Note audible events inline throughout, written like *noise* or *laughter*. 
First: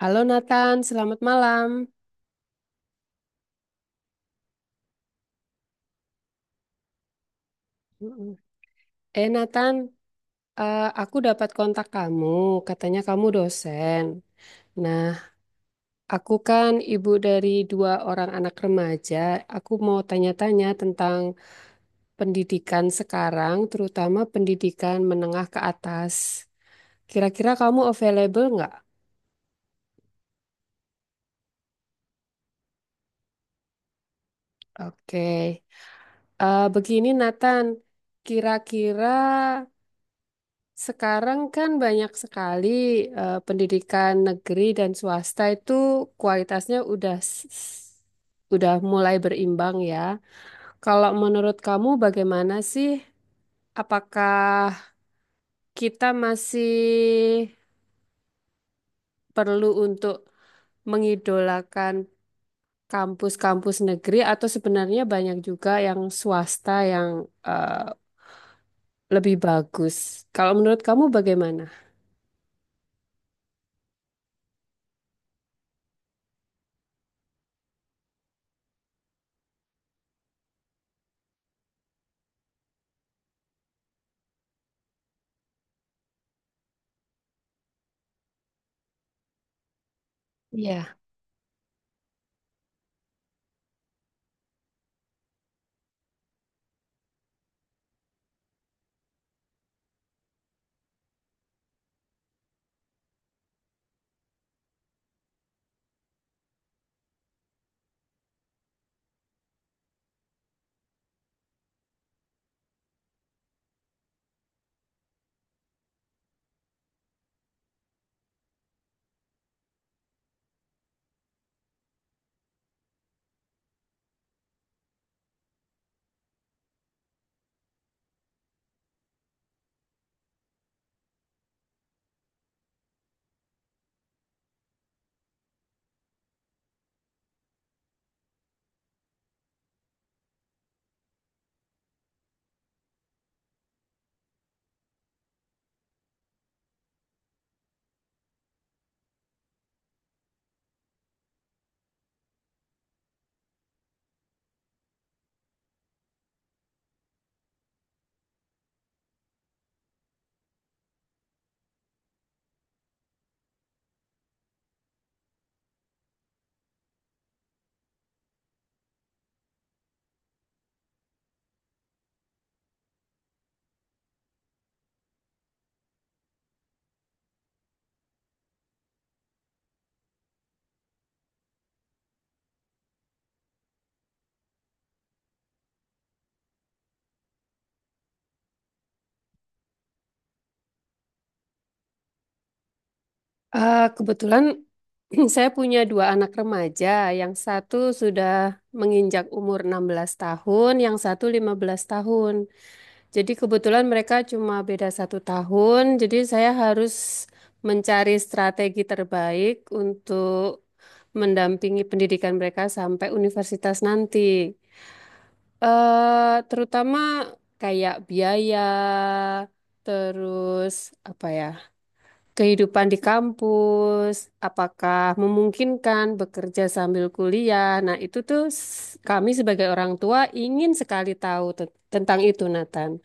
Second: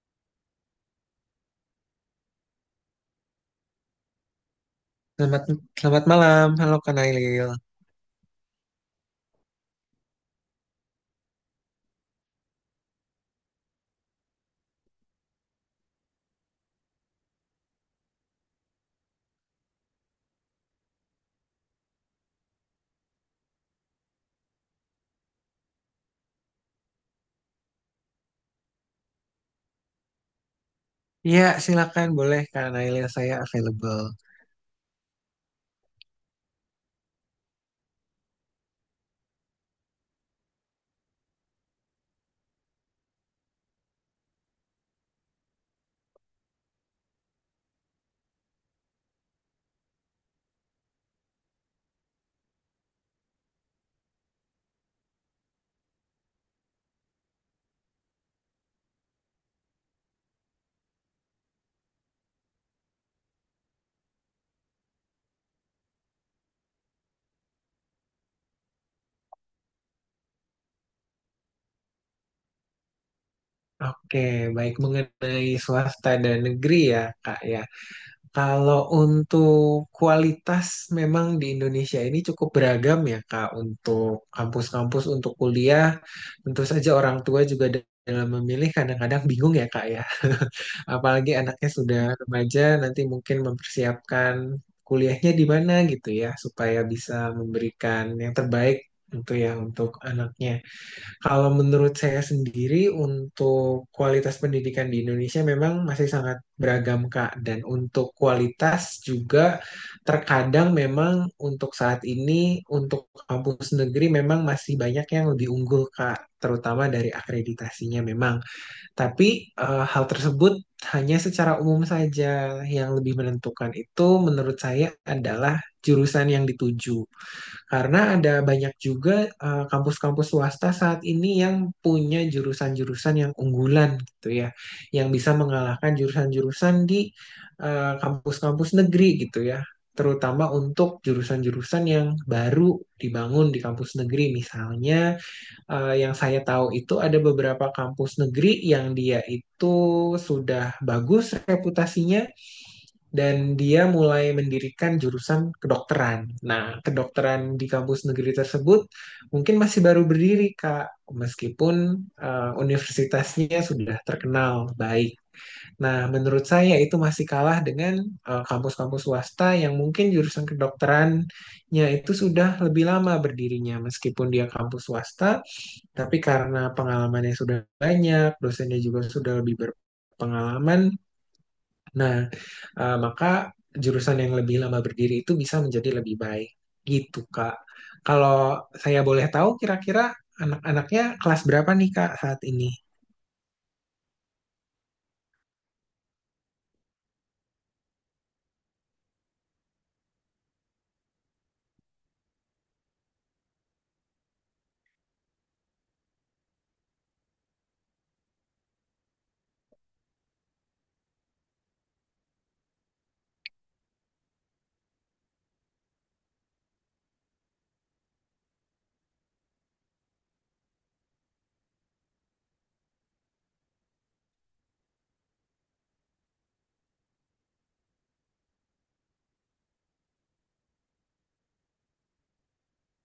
Halo Nathan, selamat malam. Selamat, selamat malam. Halo Kak Nailil. Mm-mm. Nathan, aku dapat kontak kamu, katanya kamu dosen. Nah, aku kan ibu dari dua orang anak remaja. Aku mau tanya-tanya tentang pendidikan sekarang, terutama pendidikan menengah ke atas. Kira-kira kamu available nggak? Iya, silakan boleh Kak Nailil, saya available. Oke. Begini Nathan, kira-kira sekarang kan banyak sekali pendidikan negeri dan swasta itu kualitasnya udah udah mulai berimbang ya. Kalau menurut kamu bagaimana sih? Apakah kita masih perlu untuk mengidolakan kampus-kampus negeri atau sebenarnya banyak juga yang swasta yang eh, lebih bagus? Kalau menurut kamu bagaimana? Oke, baik mengenai swasta dan negeri ya, Kak ya. Kalau untuk kualitas memang di Indonesia ini cukup beragam ya Kak untuk kampus-kampus untuk kuliah tentu saja orang tua juga dalam memilih kadang-kadang bingung ya Kak ya Iya. *laughs* apalagi anaknya sudah remaja nanti mungkin mempersiapkan kuliahnya di mana gitu ya supaya bisa memberikan yang terbaik untuk ya untuk anaknya. Kalau menurut saya sendiri, untuk kualitas pendidikan di Indonesia memang masih sangat beragam, Kak. Dan untuk kualitas juga terkadang memang untuk saat ini, untuk kampus negeri memang masih banyak yang lebih unggul, Kak. Terutama dari akreditasinya memang. Tapi hal tersebut hanya secara umum saja. Yang lebih menentukan itu menurut saya adalah jurusan yang dituju. Karena ada banyak juga kampus-kampus swasta saat ini yang punya jurusan-jurusan yang unggulan gitu ya, yang bisa mengalahkan jurusan-jurusan di kampus-kampus negeri gitu ya, terutama untuk jurusan-jurusan yang baru dibangun di kampus negeri. Misalnya yang saya tahu itu ada beberapa kampus negeri yang dia itu sudah bagus reputasinya, dan dia mulai mendirikan jurusan kedokteran. Nah, kedokteran di kampus negeri tersebut mungkin masih baru berdiri, Kak, meskipun universitasnya sudah terkenal baik. Nah, menurut saya itu masih kalah dengan kampus-kampus swasta yang mungkin jurusan kedokterannya itu sudah lebih lama berdirinya, meskipun dia kampus swasta, tapi karena pengalamannya sudah banyak, dosennya juga sudah lebih berpengalaman. Nah, maka jurusan yang lebih lama berdiri itu bisa menjadi lebih baik. Gitu, Kak. Kalau saya boleh tahu, kira-kira anak-anaknya kelas berapa nih, Kak, saat ini? Kebetulan *laughs* *clears throat* saya punya dua anak remaja, yang satu sudah menginjak umur 16 tahun, yang satu 15 tahun. Jadi kebetulan mereka cuma beda satu tahun, jadi saya harus mencari strategi terbaik untuk mendampingi pendidikan mereka sampai universitas nanti. Terutama kayak biaya, terus apa ya? Kehidupan di kampus, apakah memungkinkan bekerja sambil kuliah. Nah, itu tuh kami sebagai orang tua ingin sekali tahu tentang itu, Nathan.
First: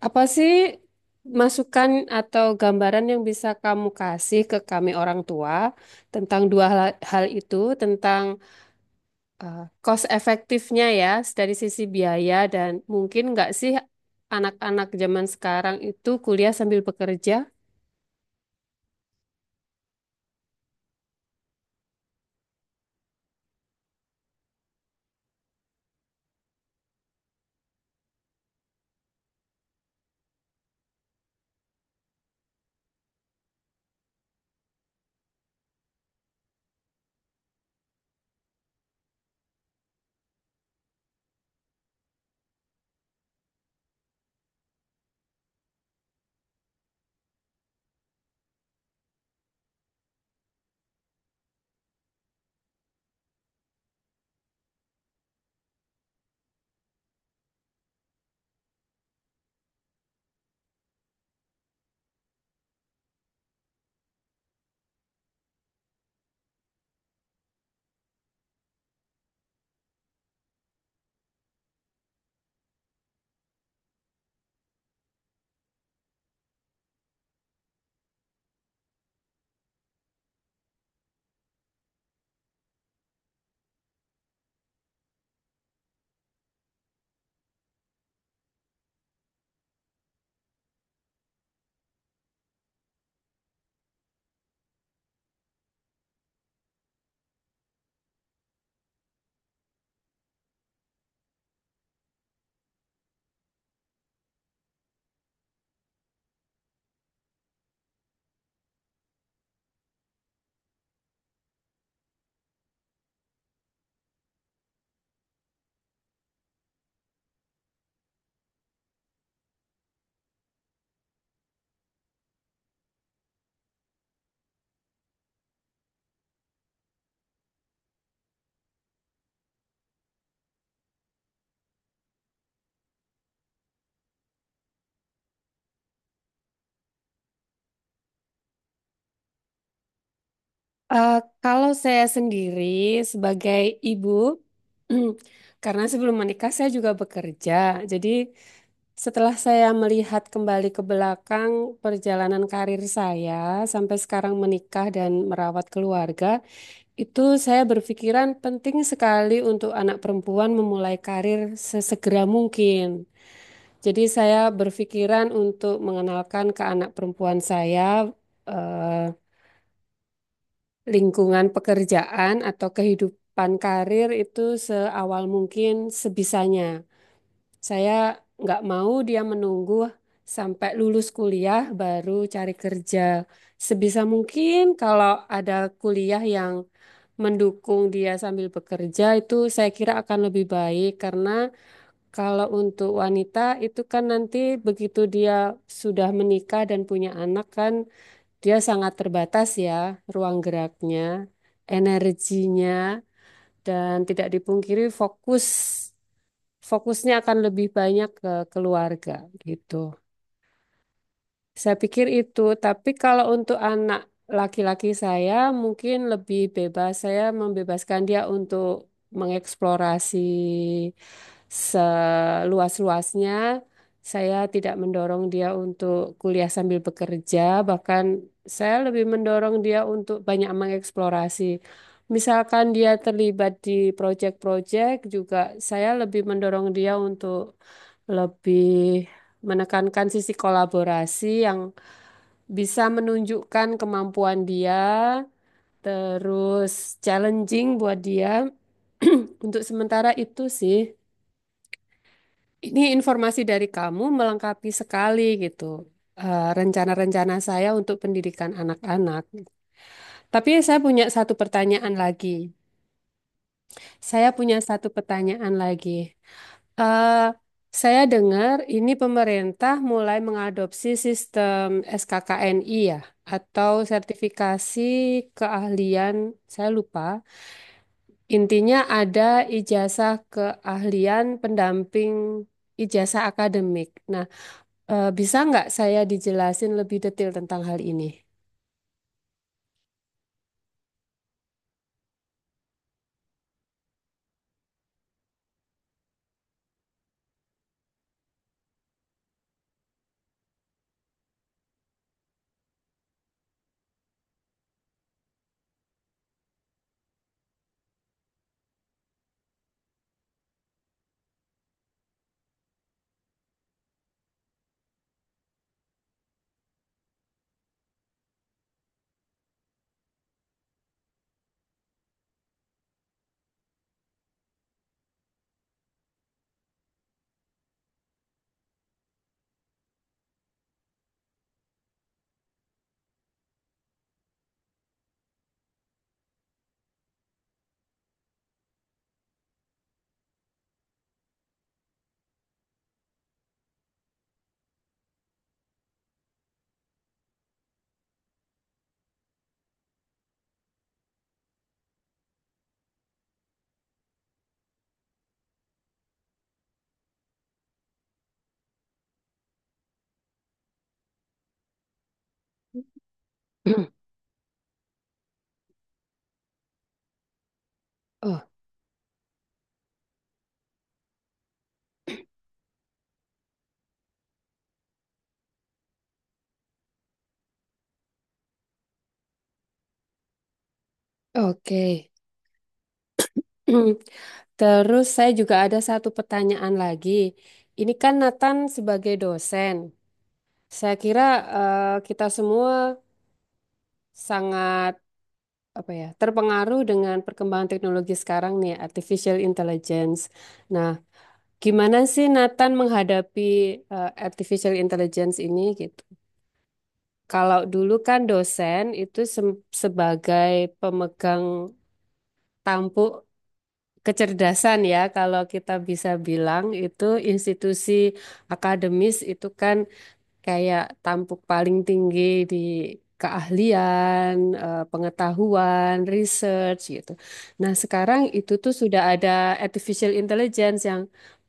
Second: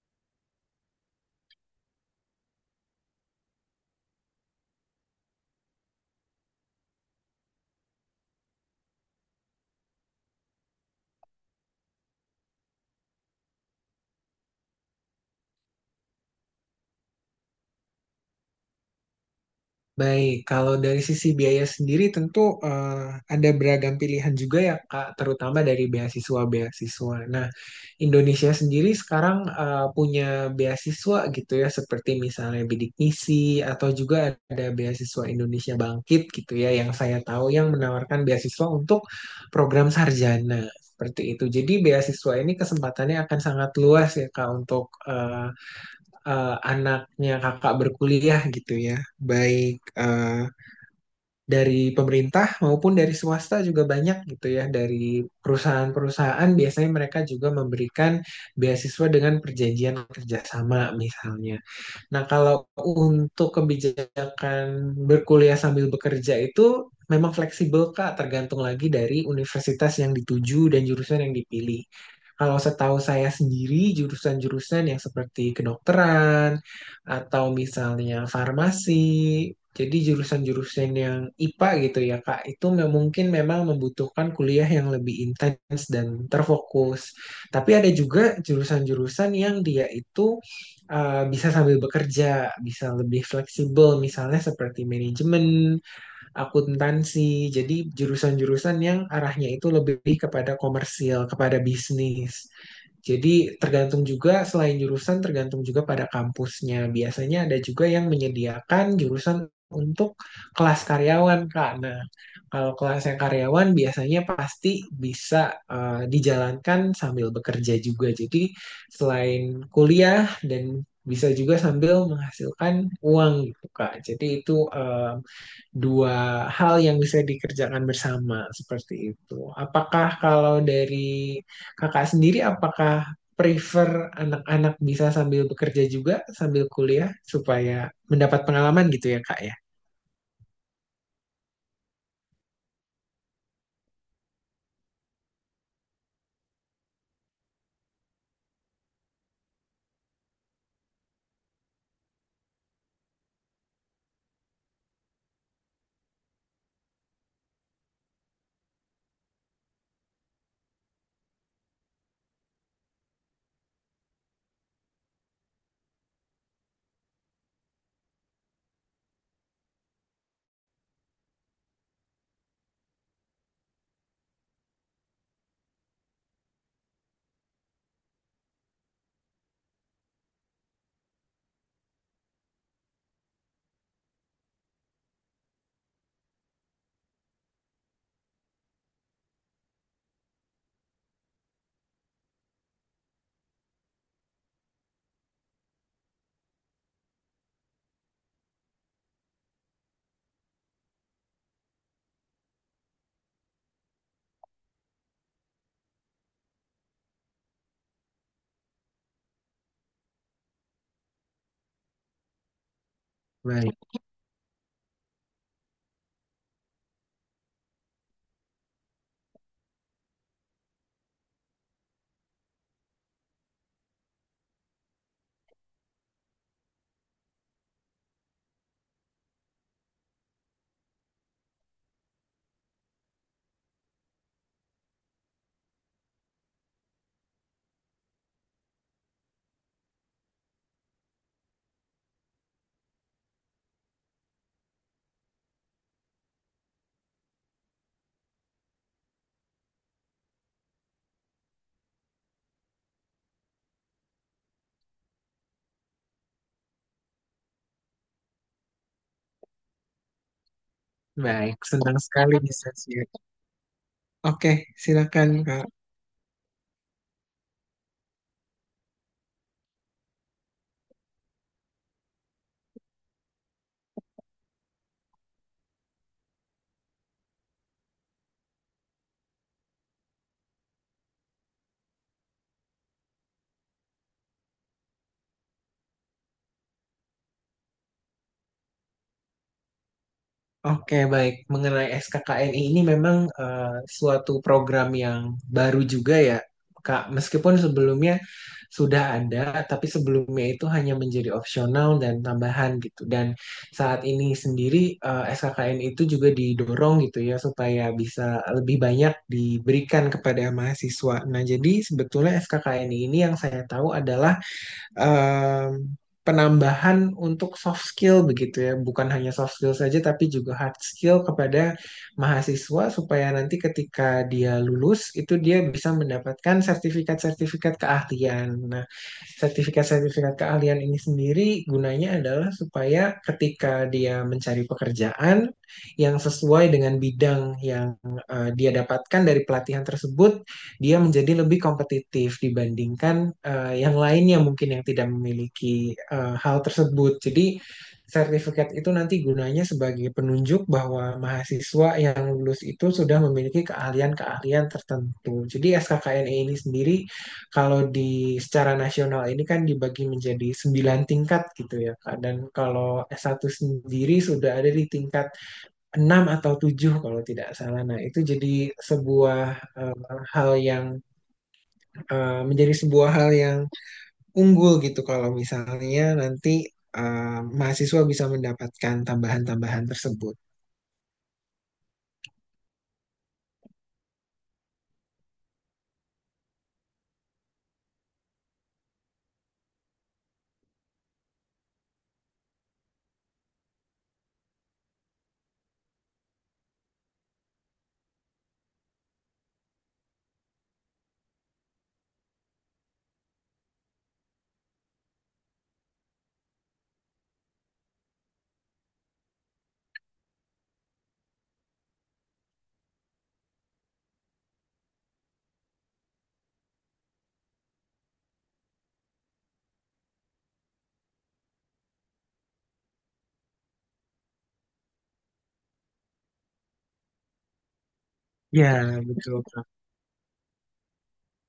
Apa sih masukan atau gambaran yang bisa kamu kasih ke kami orang tua tentang dua hal, hal itu, tentang cost efektifnya ya dari sisi biaya dan mungkin nggak sih anak-anak zaman sekarang itu kuliah sambil bekerja? Baik, kalau dari sisi biaya sendiri tentu eh, ada beragam pilihan juga ya Kak, terutama dari beasiswa-beasiswa. Nah, Indonesia sendiri sekarang punya beasiswa gitu ya, seperti misalnya Bidik Misi atau juga ada beasiswa Indonesia Bangkit gitu ya, yang saya tahu yang menawarkan beasiswa untuk program sarjana seperti itu. Jadi beasiswa ini kesempatannya akan sangat luas ya Kak untuk anaknya kakak berkuliah gitu ya, baik eh, dari pemerintah maupun dari swasta juga banyak gitu ya, dari perusahaan-perusahaan biasanya mereka juga memberikan beasiswa dengan perjanjian kerjasama misalnya. Nah, kalau untuk kebijakan berkuliah sambil bekerja itu memang fleksibel, Kak, tergantung lagi dari universitas yang dituju dan jurusan yang dipilih. Kalau setahu saya sendiri, jurusan-jurusan yang seperti kedokteran atau misalnya farmasi, jadi jurusan-jurusan yang IPA gitu ya, Kak, itu mungkin memang membutuhkan kuliah yang lebih intens dan terfokus. Tapi ada juga jurusan-jurusan yang dia itu bisa sambil bekerja, bisa lebih fleksibel, misalnya seperti manajemen, akuntansi. Jadi jurusan-jurusan yang arahnya itu lebih kepada komersil, kepada bisnis. Jadi tergantung juga selain jurusan, tergantung juga pada kampusnya. Biasanya ada juga yang menyediakan jurusan untuk kelas karyawan, Kak. Nah, kalau kelas yang karyawan biasanya pasti bisa dijalankan sambil bekerja juga. Jadi selain kuliah dan bisa juga sambil menghasilkan uang gitu, Kak. Jadi itu dua hal yang bisa dikerjakan bersama seperti itu. Apakah kalau dari kakak sendiri, apakah prefer anak-anak bisa sambil bekerja juga, sambil kuliah, supaya mendapat pengalaman gitu ya, Kak ya? Eh, Kalau saya sendiri sebagai ibu, *clears throat* karena sebelum menikah saya juga bekerja. Jadi setelah saya melihat kembali ke belakang perjalanan karir saya sampai sekarang menikah dan merawat keluarga, itu saya berpikiran penting sekali untuk anak perempuan memulai karir sesegera mungkin. Jadi saya berpikiran untuk mengenalkan ke anak perempuan saya eh, lingkungan pekerjaan atau kehidupan karir itu seawal mungkin sebisanya. Saya nggak mau dia menunggu sampai lulus kuliah baru cari kerja. Sebisa mungkin kalau ada kuliah yang mendukung dia sambil bekerja itu saya kira akan lebih baik karena kalau untuk wanita itu kan nanti begitu dia sudah menikah dan punya anak kan dia sangat terbatas ya ruang geraknya, energinya, dan tidak dipungkiri fokusnya akan lebih banyak ke keluarga gitu. Saya pikir itu, tapi kalau untuk Baik, anak laki-laki saya mungkin lebih bebas. Saya membebaskan dia untuk mengeksplorasi seluas-luasnya. Saya tidak mendorong dia untuk kuliah sambil bekerja, bahkan saya lebih mendorong dia untuk banyak mengeksplorasi. Misalkan dia terlibat di proyek-proyek juga, saya lebih mendorong dia untuk lebih menekankan sisi kolaborasi yang bisa menunjukkan kemampuan dia, terus challenging buat dia. *clears throat* Untuk sementara itu sih, ini informasi dari kamu melengkapi sekali gitu. Rencana-rencana saya untuk pendidikan anak-anak. Tapi saya punya satu baik. pertanyaan Senang lagi. sekali bisa share. Saya Oke, punya satu silakan, pertanyaan Kak. lagi. Eh, saya dengar ini pemerintah mulai mengadopsi sistem SKKNI ya, atau sertifikasi keahlian, saya lupa. Intinya ada ijazah keahlian pendamping ijazah akademik. Nah, bisa nggak saya dijelasin lebih detail tentang hal ini? Oke, baik. Mengenai SKKN ini memang suatu program yang baru juga ya, Kak. Meskipun sebelumnya sudah ada, tapi sebelumnya itu hanya menjadi opsional dan tambahan gitu. Dan saat ini sendiri SKKN itu juga didorong gitu ya supaya bisa lebih banyak diberikan kepada mahasiswa. Nah, jadi sebetulnya SKKN ini yang saya tahu adalah em, penambahan untuk soft skill begitu ya, bukan hanya soft skill saja tapi juga hard skill kepada mahasiswa supaya nanti ketika dia lulus itu dia bisa mendapatkan sertifikat-sertifikat keahlian. Nah, sertifikat-sertifikat keahlian ini sendiri gunanya adalah supaya ketika dia mencari pekerjaan yang sesuai dengan bidang yang dia dapatkan dari pelatihan tersebut dia menjadi lebih kompetitif dibandingkan yang lainnya mungkin yang tidak memiliki hal tersebut. Jadi sertifikat itu nanti gunanya sebagai penunjuk bahwa mahasiswa yang lulus itu sudah memiliki keahlian-keahlian tertentu. Jadi SKKNE ini sendiri kalau di secara nasional ini kan dibagi menjadi 9 tingkat gitu ya, Kak. Dan kalau S1 *clears throat* sendiri sudah ada di tingkat 6 atau 7 kalau tidak salah. Nah, itu Oh, jadi sebuah eh, hal yang menjadi sebuah hal yang unggul gitu kalau misalnya nanti mahasiswa bisa mendapatkan tambahan-tambahan tersebut. oke. *clears throat* Terus saya juga ada satu pertanyaan lagi. Ini kan Nathan sebagai dosen. Saya kira kita semua sangat apa ya terpengaruh dengan perkembangan teknologi sekarang nih, artificial intelligence. Nah, gimana sih Nathan menghadapi artificial intelligence ini gitu? Kalau dulu kan dosen itu sebagai pemegang tampuk kecerdasan ya, kalau kita bisa bilang itu institusi akademis itu kan kayak tampuk paling tinggi di keahlian, pengetahuan, research gitu. Nah, sekarang itu tuh Ya, sudah ada betul. artificial intelligence yang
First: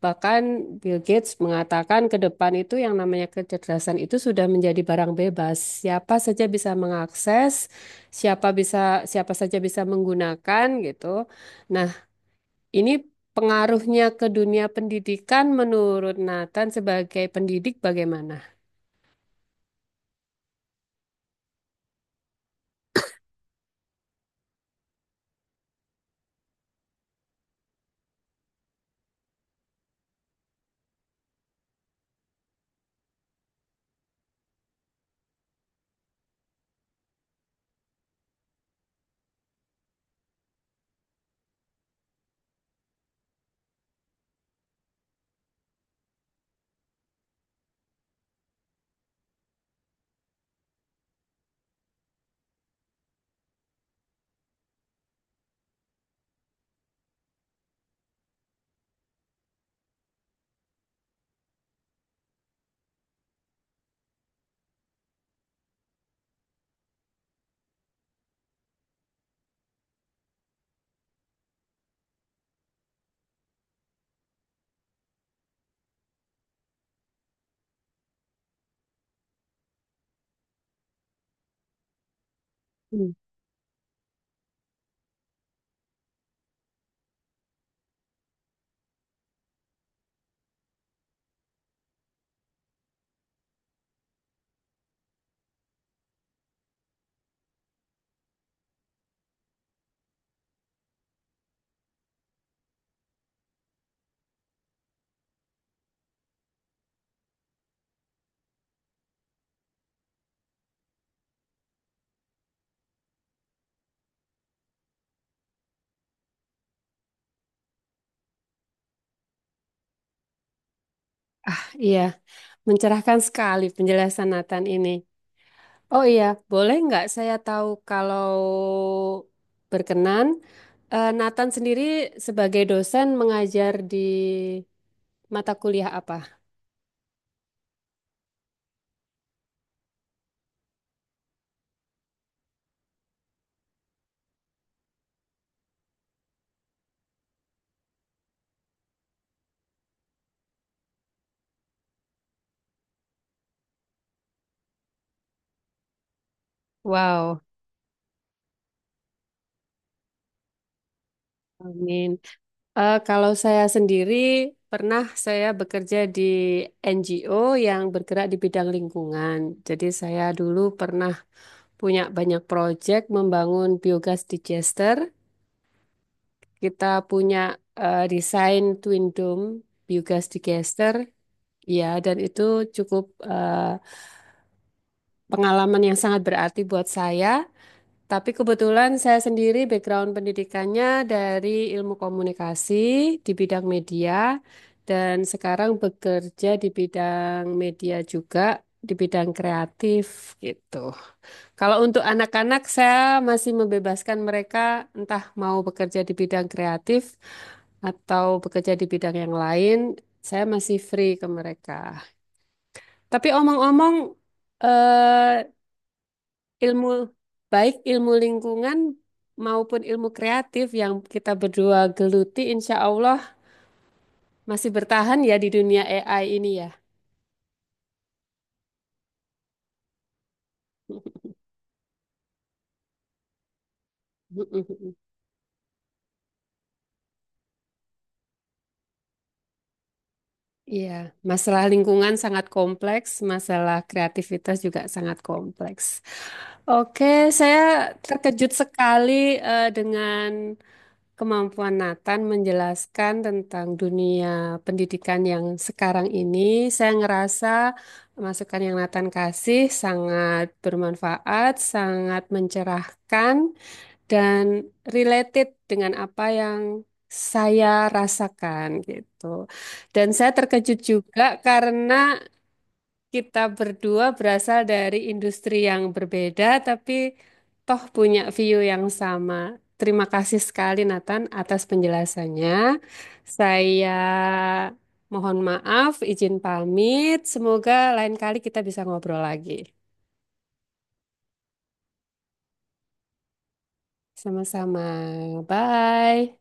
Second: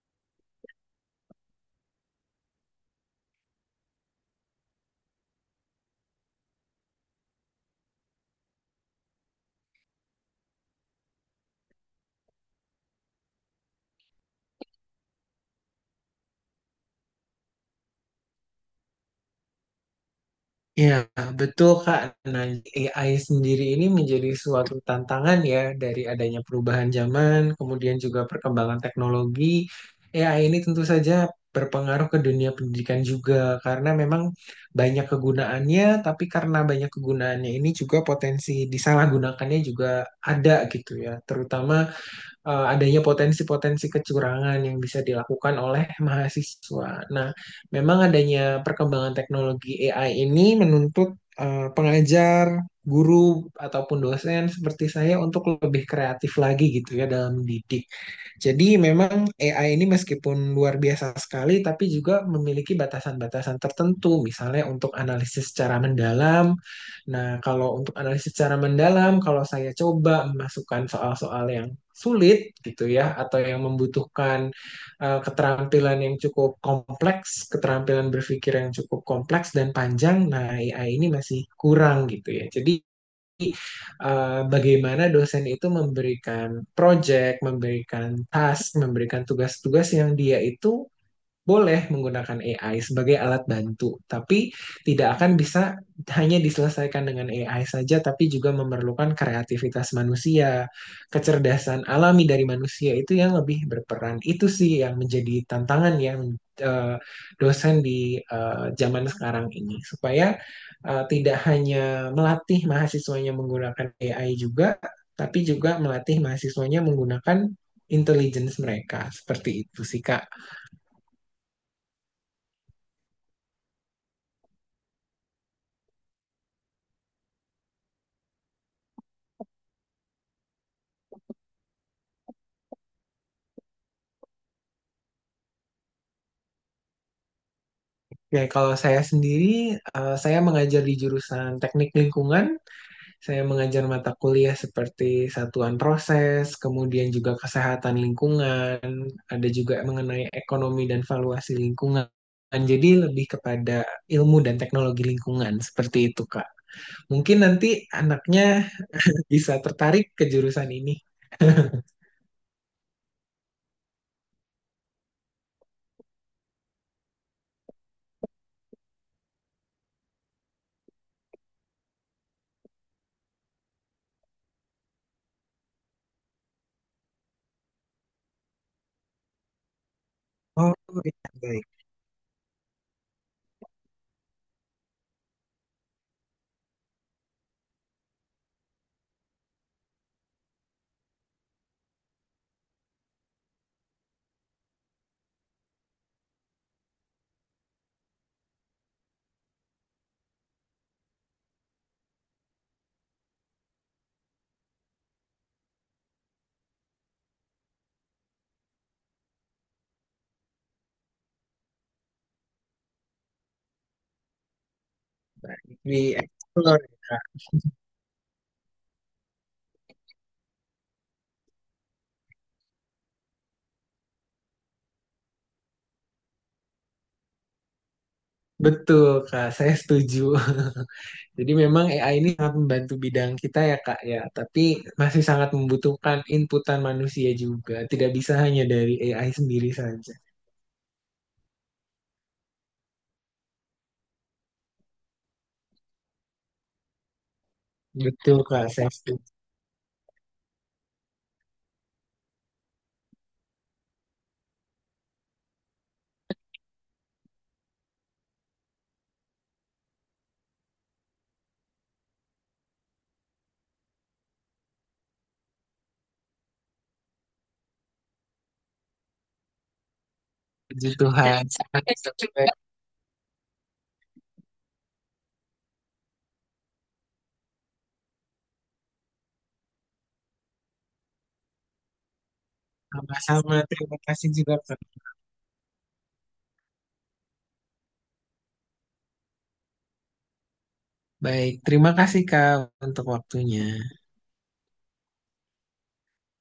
bahkan Bill Gates mengatakan ke depan itu yang namanya kecerdasan itu sudah menjadi barang bebas. Siapa saja bisa mengakses, siapa bisa siapa saja bisa menggunakan gitu. Nah, ini pengaruhnya ke dunia pendidikan menurut Nathan sebagai pendidik bagaimana? Ya, betul Kak. Nah, AI sendiri ini menjadi suatu tantangan ya dari adanya perubahan zaman, kemudian juga perkembangan teknologi. AI ini tentu saja berpengaruh ke dunia pendidikan juga karena memang banyak kegunaannya, tapi karena banyak kegunaannya ini juga potensi disalahgunakannya juga ada gitu ya. Terutama adanya potensi-potensi kecurangan yang bisa dilakukan oleh mahasiswa. Nah, memang adanya perkembangan teknologi AI ini menuntut pengajar, guru, ataupun dosen seperti saya untuk lebih kreatif lagi gitu ya dalam mendidik. Jadi memang AI ini meskipun luar biasa sekali, tapi juga memiliki batasan-batasan tertentu, misalnya untuk analisis secara mendalam. Nah, kalau untuk analisis secara mendalam, kalau saya coba memasukkan soal-soal yang sulit gitu ya, atau yang membutuhkan keterampilan yang cukup kompleks, keterampilan berpikir yang cukup kompleks dan panjang, nah AI ini masih kurang gitu ya. Jadi Hmm. Bagaimana dosen itu memberikan project, memberikan task, memberikan tugas-tugas yang dia itu boleh menggunakan AI sebagai alat bantu, tapi tidak akan bisa hanya diselesaikan dengan AI saja, tapi juga memerlukan kreativitas manusia, kecerdasan alami dari manusia itu yang lebih berperan. Itu sih yang menjadi tantangan yang eh, dosen di zaman sekarang ini, supaya tidak hanya melatih mahasiswanya menggunakan AI juga, tapi juga melatih mahasiswanya menggunakan intelligence mereka. Seperti itu sih, Kak. Iya, mencerahkan sekali penjelasan Nathan ini. Oh iya, boleh nggak saya tahu kalau berkenan, Nathan sendiri sebagai dosen mengajar di mata kuliah apa? Ya, kalau saya sendiri, saya mengajar di jurusan teknik lingkungan. Saya mengajar mata kuliah seperti satuan proses, kemudian juga kesehatan lingkungan, ada juga mengenai ekonomi dan valuasi lingkungan. Jadi lebih kepada ilmu dan teknologi lingkungan, seperti itu, Kak. Mungkin Wow, nanti anaknya bisa tertarik ke jurusan ini. amin. Kalau saya sendiri pernah saya bekerja di NGO yang bergerak di bidang lingkungan. Jadi saya dulu pernah punya banyak proyek membangun biogas digester. Kita punya desain Twin Dome biogas Oh, digester, iya, baik. ya, dan itu cukup eh, pengalaman yang sangat berarti buat saya. Tapi kebetulan saya sendiri background pendidikannya dari ilmu komunikasi di bidang media, dan sekarang bekerja di bidang media juga, di bidang kreatif gitu. Kalau untuk anak-anak, saya masih membebaskan mereka entah mau bekerja di bidang kreatif atau bekerja di bidang yang lain. Saya masih free ke mereka. Tapi omong-omong, eh, Di explore, ilmu Kak. baik ilmu lingkungan maupun ilmu kreatif yang kita berdua geluti, insya Allah masih bertahan ya di dunia AI ini ya. Betul, Kak. Saya setuju. Jadi memang AI ini sangat membantu bidang kita ya Kak ya, tapi *laughs* masih sangat membutuhkan inputan manusia juga. Tidak bisa hanya dari AI sendiri saja. Iya, masalah lingkungan sangat kompleks, masalah kreativitas juga sangat kompleks. Oke, saya Betul terkejut Kak, saya sekali setuju. Dengan kemampuan Nathan menjelaskan tentang dunia pendidikan yang sekarang ini. Saya ngerasa masukan yang Nathan kasih sangat bermanfaat, sangat mencerahkan dan related dengan apa yang saya rasakan gitu. Dan saya terkejut Puji juga Tuhan. karena kita berdua berasal dari industri yang berbeda, tapi toh punya view yang sama. Terima kasih sekali Nathan atas penjelasannya. Sama-sama, Saya terima kasih juga Kak. mohon maaf, izin pamit. Semoga lain kali kita bisa ngobrol lagi. Baik, terima kasih Kak untuk waktunya. Sama-sama. Bye.